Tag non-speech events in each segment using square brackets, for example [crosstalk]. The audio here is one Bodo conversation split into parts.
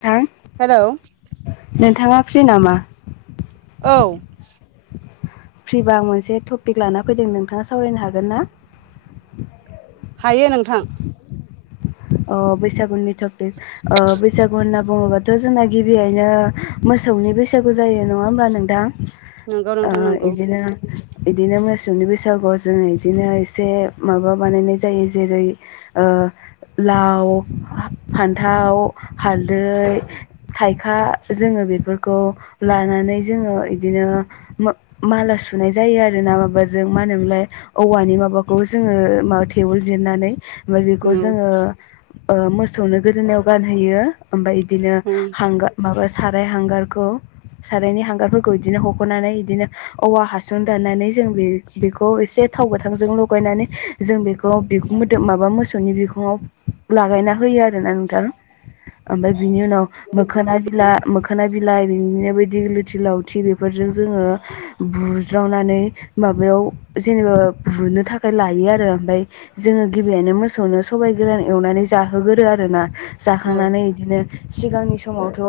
थां हेल' नोंथाङा फ्रि नामा औ फ्रिबा मोनसे टपिक लाना फैदों नोंथाङा सावरायनो हागोन ना हायो नोंथां आ बैसागुनि टपिक बैसागु होनना बुङोबाथ' जोंना गिबियैनो मोसौनि बैसागु जायो नङा होमब्ला नों दा नंगौ ओ नोंथां नंगौ नंगौ बिदिनो बिदिनो मोसौनि बैसागुआव जोंङ इदिनो एसे माबा बानायनाय जायो जेरै लाव फान्थाव हालदै थाइखा जोङो बेफोरखौ लानानै जोङो इदिनो माला सुनाय जायो आरोोना माबाजों मा होनोमोनलाय औवानि माबाखौ जोङो मा थेवल जिरनानै ओमफ्राय बेखौ उम जोङो मोसौनो गोदोनायाव गानहोयो ओमफ्राय बिदिनो औ हांगा हांगार माबा साराय हांगारखौ सारायनि हांगारफोरखौ बिदिनो हख'नानै बिदिनो औवा हासन दाननानै जों बे बेखौ एसे थाव गोथांजों लगायनानै जों बेखौ बिखुं मोदोम माबा मोसौनि बिखुं आव लागायना होयो आरोना नोंथां ओमफ्राय बिनि उनाव मोखोना बिला मोखोना बिलाइ बिनिनो बायदि लुथि लावथि बेफोरजों जोङो बुज्रावनानै माबायाव जेनेबा बुनो थाखाय लायो आरो ओमफ्राय जोङो गिबियनो मोसौनो सबाय गोरान एवनानै जाहोगोरो आरोना जाखांनानै इदिनो सिगांनि समावथ'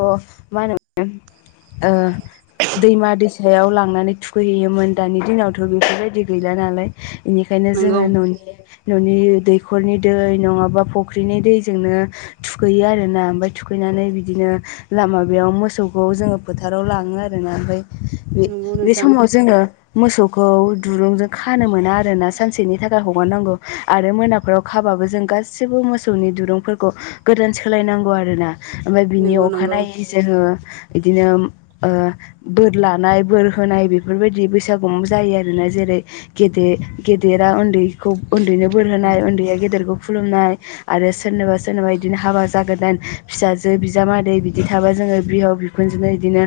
मा होनो दैमा दै सायाव लांनानै थुखैहैयोमोन दानि दिनावथ' बेफोरबायदि गैला नालाय इनिखायनो नंगौ जोङो न'नि न'नि दैखरनि दै नङाबा फुख्रिनि दैजोंनो थुखैयो आरोना ओमफ्राय थुखैनानै बिदिनो लामायाव मोसौखौ जोङो फोथाराव लाङो आरोना ओमफ्राय बे नंगौ बे नोंथां समाव जोङो मोसौखौ दुरुंजों खानो मोना आरोना सानसेनि थाखा हगारनांगौ आरो मोनाफोराव खाबाबो जों गाससिबो मोसौनि दिरुंफोरखौ गोदान सोलायनांगौ आरोना ओमफ्राय बिनि नंगौ नंगौ अखानायै जोङो बिदिनो बोर लानाय बोर होनाय बेफोरबायदि बैसागु जायो आरोना जेरै गेदे गेदेरा उन्दैखौ उन्दैनो बोरहोनाय उन्दैया गेदेरखौ खुलुमनाय आरो सोरनोबा सोरनोबा बिदिनो हाबा जागोदान फिसाजो बिजामादै बिदि थाबा जोङो बिहाव बिखु खुनजोंनो बिदिनो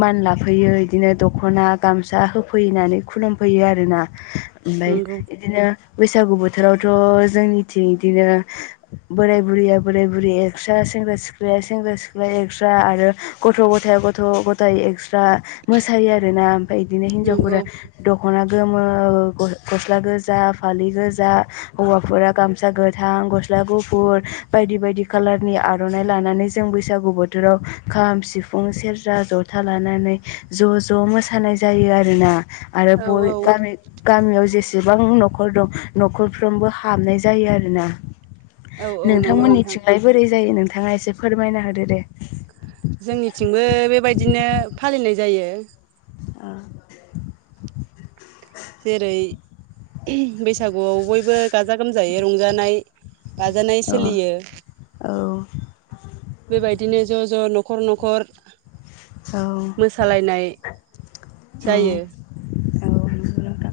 मान लाफैयो बिदिनो दख'ना गामसा होफैनानै खुलुमफैयो आरोना ओमफ्राय नंगौ बिदिनो बैसागु बोथोरावथ' जोंनिथिं बिदिनो बोराय बुरैया बोराय बुरै एक्स्रा सेंग्रा सिख्लाया सेंग्रा सिख्लाया एक्स्रा आरो गथ' गथायाइ गथ' गथायाइ एक्सट्रा मोसायो आरोना ओमफफ्राय बिदिनो नंगौ हिनजावफोरा दख'ना गोमो गस्ला गोजा फालि गोजा हौवा फोरा गामसा गोथां गस्ला गुफुर बायदि बायदि खाालारनि आर'नाइ लानानै जों बैसागु बोथ थोराव खाम सिफुं सेरजा जथा लानानै ज' ज' मोसानाय जायो आरोना आरो औ ब औ गामि गामियाव जेसेबां न'खर दं न'खरफ्रोमबो हाबनाय जायो आरोना औ औ नंगौ नोंथां नोंथमोननिथिंलाय बोरै जायो नोंथाङा एसे फोरमायना होदो दे जोंनिथिंबो बेबायदिनो फालिनाय जायो आ जेरै बैसागुआव बयबो गाजा गोमजायै रंजानाय गाजानाय औ सोलियो। औ। बेबायदिनो ज' ज' न'खर न'खर औ मोसालायनाय औ जायो। नंगौ नोंथां।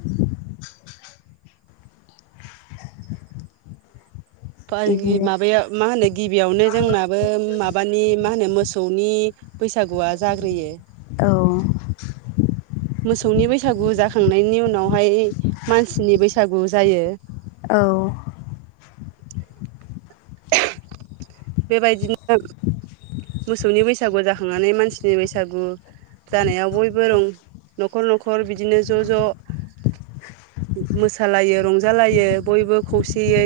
बिदिनो माबायाव मा होनो गिबियावनो जोंनाबो माबानि मा होनो मोसौनि बैसागुआ जाग्रोयो। औ। मोसौनि बैसागु जाखांनायनि उनावहाय मानसिनि बैसागु जायो। औ। बेबायदिनो मोसौनि बैसागु जाखांनानै मानसिनि बैसागु जानायाव बयबो रं न'खर न'खर बिदिनो ज' ज' मोसालायो रंजालायो बयबो खौसेयै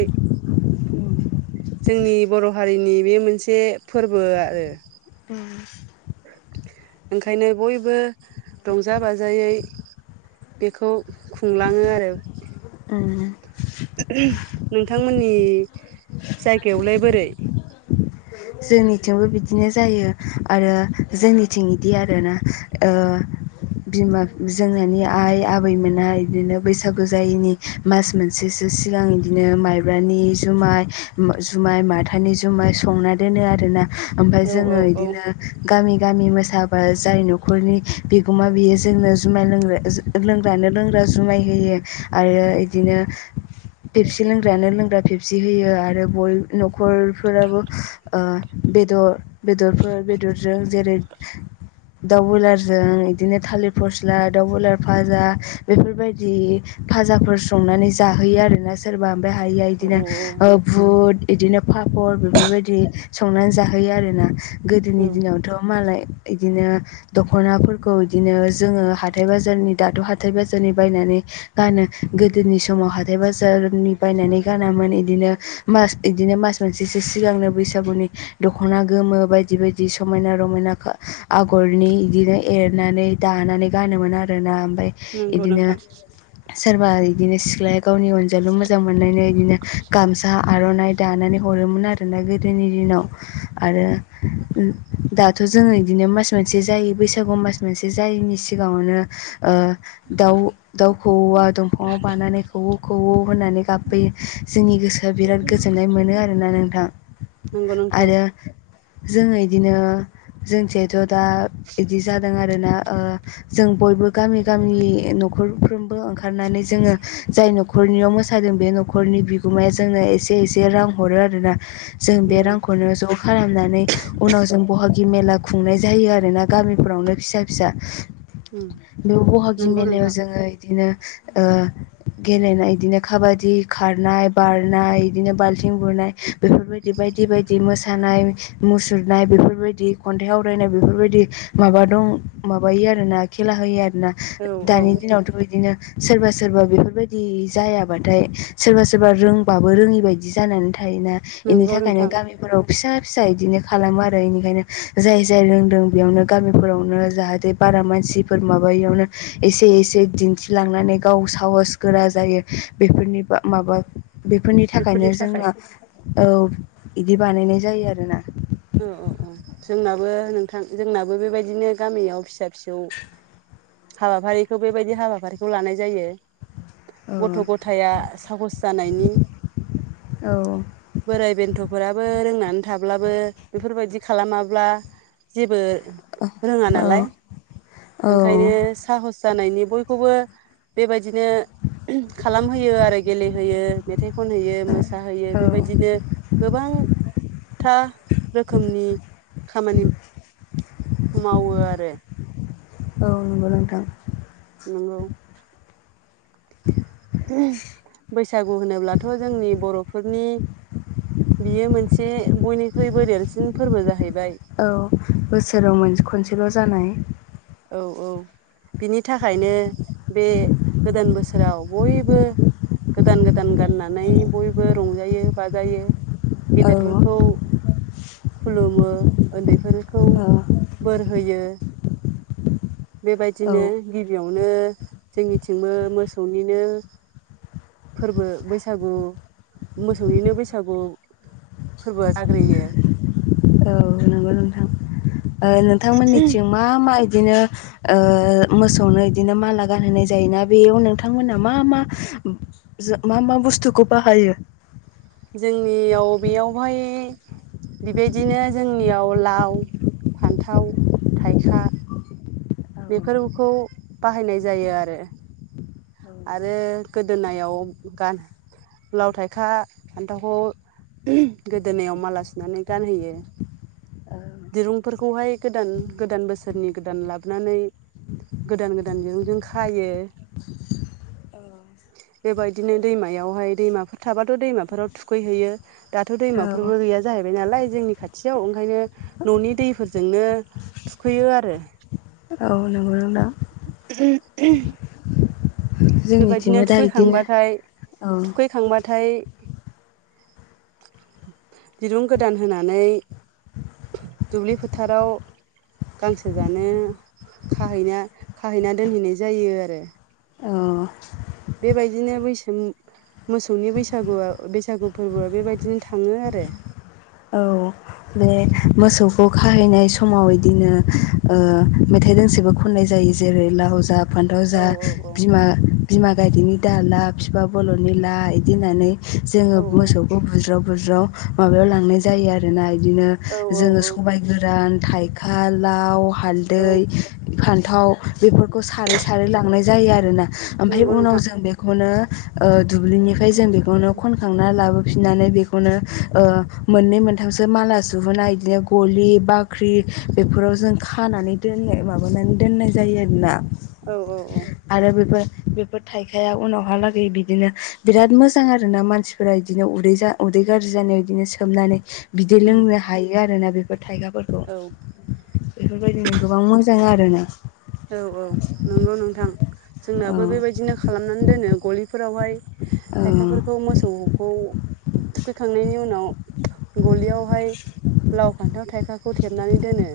जोंनि बर' हारिनि बे मोनसे फोरबो आरो द [inaudible] ओंखायनो बयबो रंजा बाजायै बेखौ खुंलाङो आरो [inaudible] नोंथांमोननि जायगायावलाय बोरै जोंनिथिंबो बिदिनो जायो आरो जोंनिथिं बिदि आरोना ओ बिमा जोंनानि आइ आबैमोना बिदिनो बैसागु जायैनि मास मोनसेसो सिगां बिदिनो माइब्रानि जुमाय जुमाय माथानि जुमाय संनानै दोनो आरोना ओमफ्राय औ जोङो औ बिदिनो गामि गामि मोसाबा जाय न'खरनि बिगोमा बियो जोंनो जुमाय लोंग्रा लोंग्रानो लोंग्रा जुमाय होयो आरो बिदिनो। फेबसि लोंग्रायानो लोंग्रा फेबसि होयो आरो बय न'खरफोराबो ओ बेदर बेदरफोर बेदरजों जेरै दाउ बुलारजों बिदिनो थालिर फस्ला दाउ बुलार भाजा बेफोरबायदि फाजाफोर संनानै जाहोयो आरोना। सोरबा ओमफ्राय हायया औ औ औ बिदिनो बुट बिदिनो पापर बेफोरबायदि संनानै जाहोयो आरोना औ गोदोनि दिनावथ' मालाय बिदिनो दख'नाफोरखौ बिदिनो जोङो हाथाय बाजारनि दाथ' हाथाइ बाजारनि बायनानै। गानो गोदोनि समाव हाथथाय बाजारनि बायनानै गानामोन बिदिनो। मास बिदिनो मास मोनसेसो सिगांनो बैस बैसागुनि दख'ना गोमो बायदि बायदि समायना रमायना आगरनि बिदिनो एरनानै दानानै गानोमोन आरोना ओमफ्राय नंगौ इदिनो नोंथां सोरबा बिदिनो सिख्लाया गावनि अनजालु मोजां मोननाय बिदिनो। गामसा आर'नाइ दानानै हरोमोन आरोना गोदोनि दिनाव आरो। दा थ' जोङो बिदिनो मास मोनसे जायो बैसागु मास मोनसे जायैनि सिगाङावनो। दाउ दाउ खौवा दंफाङाव बानानै खौवौ खौवौ होननानै गाबबोयो जोंनि गोसो। दा बिराद गोजोननाय मोनो आरोना नोंथां। नंगौ नोंथां आरो जोङ इदिनो जोंसेथ' दा बिदि जादों आरोना। जों बयबो गामि गामि न'खरफ्रोमबो ओंखारनानै जोङो जाय न'खर न'खरनियाव मोसादों बे न'खरनि बिगोमाया जोंनो एसे एसे रां हरो आरोना। जों बे औ रांखौनो ज' खालामनानै उनाव जों बहागि मेला खुंनाय जायो आरोना गामिफोरावनो फिसा फिसा। उम बे बहागि नंगौ मेलायाव नोंथां जोङो बिदिनो। गेलेनाय बिदिनो खाबादि खारनाय बारनाय बिदिनो बाल्थिं बारनाय। बेफोर बायदि बायदि मोसानाय मुसुरनाय बेफोरबायदि खन्थाइ आवरायनाय बेफोर बायदि माबा दं माबायो आरोोना खेला होयो आरोना औ औ दानि दिनावथ' बिदिनो। सोरबा सोरबा बेफोरबायदि जायाबाथाय सोरबा सोरबा रोंबाबो रोङिबायदि जानानै थायोना। बेनि नंगौ थाखायनो नोंथां गामि। फोराव फिसा फिसा बिदिनो खालामो आरो बेनिखायनो जाय जाय रोंदों बेयावनो गामिफोरावनो जाहाथे बारा मानसिफोर माबायावनो एसे एसे दिन्थिलांनानै गाव साहस गोरा जायो बेफोरनि माबा। बेफोरनि थाखायनो जोंना औ इदि बानायनाय जायो आरोना। औ औ औ जोंनाबो नोंथां जोंनाबो बेबायदिनो गामियाव फिसा फिसौ। हाबाफारिखौ बेबायदि हाबाफारिखौ लानाय जायो। औ गथ' गथाया साहस जानायनि औ बोराय बेन्थ'फोराबो रोंनानै थाब्लाबो बेफोर बायदि खालामाब्ला जेबो। रोङा नालाय औ ओंखायनो औ साहस जानायनि बयखौबो बेबायदिनो खालामहोयो आरो गेलेहोयो मेथाइ खनहोयो मोसाहोयो औ बेबायदिनो। गोबां था रोखोमनि खामानि मावो आरो। औ नंगौ नोंथां। नंगौ। [inaudible] बैसागु होनोब्लाथ' जोंनि बर'फोरनि बियो मोनसे बयनिख्रुइबो देरसिन फोरबो जाहैबाय। औ बोसोराव मोनसे खनसेल' जानाय औ औ। बिनि थाखायनो बे गोदान बोसोराव बयबो गोदान गोदान गाननानै बयबो रंजायो बाजायो। औ गेदेरफोरखौ खुलुमो उन्दैफोरखौ औ बोर होयो। औ बेबायदिनो गिबियावनो जोंनिथिंबो मोसौनिनो। फोरबो बैसागु मोसौनिनो बैसागु। फोरबोआ जाग्रोयो। नोंथां नोंथांमोननिथिं मा मा बिदिनो मोसौनो बिदिनो माला गानहोनाय जायोना बेयाव नोंथांमोना मा मा? जा मा मा बुस्थुखौ बाहायो? जोंनियाव बेयावहाय। दा बेबायदिनो जोंनियाव लाव फान्थाव थाइखा। [unintelligible] बेफोरखौ बाहायनाय जायो आरो। आरो गोदोनायाव गान लाव थाइखा फान्थावखौ गोदोनायाव माला सुनानै गानहोयो। दिरुंफोरखौहाय गोदान गोदान बोसोरनि गोदान लाबोनानै गोदान गोदानजोंजों खायो। औ। बे बादिनो दैमायावहाय दैमाफोर थाबाथ' दैमाफोराव थुखैहैयो। दाथ' औ दैमाफोरबो गैया जाहैबाय नालाय जोंनि खाथियाव ओंखायनो। न'नि दैफोरजोंनो थुखैयो आरो। औ नंगौ नोंथां। [inaudible] जोंनि बेबायदिनो थिबो दा बिदिनो औ थांबाथाय [inaudible] दिरुं गोदान होनानै दुब्लि फोथाराव गांसो जानो खाहैना खाहैना दोनहैनाय जायो आरो। अ बेबायदिनो बैसो मोसौनि बैसागुआ बैसागु फोरबोआ बेबायदिनो थाङो आरो। औ बे मोसौखौ खाहैनाय समाव इदिनो ओ मेथाइ दोंसेबो खननाय जायो। जेरै लाउ जा फान्थाव औ जा औ बिमा बिमा गायदेरनि दाला बिफा बल'नि ला बिदि होननानै जोङो औ मोसौखौ बुज्राव बुज्राव माबायाव लांनाय जायो आरोना। बिदिनो औ जोङो सबाय गोरान थाइखा लाव औ हालदै फान्थाव बेफोरखौ सारै सारै लांनाय जायो आरोना। ओमफ्राय नंगौ उनाव नोंथां जों बेखौनो ओ दुब्लिनिफ्राय जों बेखौनो खनखां ना लाबोफिननानै बेखौनो ओ मोननै मोनथामसो माला जुरुना बिदिनो गलि बाख्रि बेफोराव जों खानानै दोननाय माबानानै दोननाय जायो आरोना। औ औ औ आरो बेफोर बेफोर थाइखाया उनावहालागै बिदिनो बिराद मोजां आरोना मानसि फोरा इदिनो उदै जा उदै गाज्रि जानाय बिदिनो सो सोमनानै बिदि उम लोंनो हायो आरोना बेफोर थाइगाफोर औ बेफोरबायदिनो गोबां मोजां आरो ना। औ औ नंगौ नोंथां औ जोंनाबो बेबायदिनो खालामनानै दोनो गलिफोरावहाय औ थाइखाफोरखौ मोसौ खौ थुखैखांनायनि उनाव गलियावहाय लाव फान्थाव थायखा खौ थेबनानै दोनो।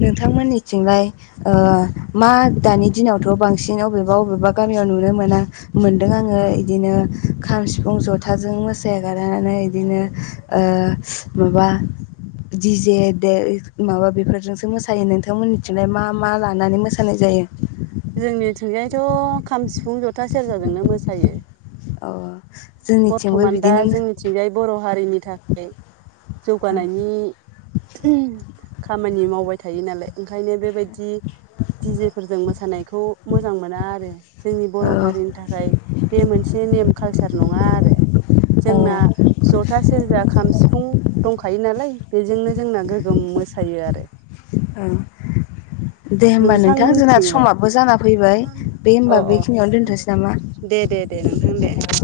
नोंथांमोननिथिंलाय ओ मा दानि दिनावथ' बांसिन अबेबा अबेबा गामियाव नुनो मोना मोनदों आङो इदिनो खाम सिफुं जथाजों मोसायागारानो इदिनो ओ माबा दि जे दे माबा बेफोरजोंसो मोसायो नोंथांमोननिथिं मा मा लानानै मोसानाय जायो? जोंनिथिंजायाथ' खाम सिफुं जथा सेरजाजोंनो मोसायो। ओ बरथ'मान दा जोंनिथिंजाय बर' हारिनि थाखाय जौगानायनि खामानि मावबाय थायो नालाय ओंखायनो बेबाय दि दि जेफोरजों मोसानायखौ मोजां मोना आरो। जोंनि औ बर' हारिनि थाखाय बे मोनसे नेम कालचार औ जोंना जथा सेरजा खाम सिफुं दंखा थायो नालाय बेजोंनो जोंना गोगोम मोसायो आरो। ओं दे होमबा नोंथां जोंना नोंथांमोनथिंलाय समाबबो जाना फैबाय बे अ होमबा अ बेखिनियावनो दोनथ'सै नामा? दे दे दे नोंथां दे औ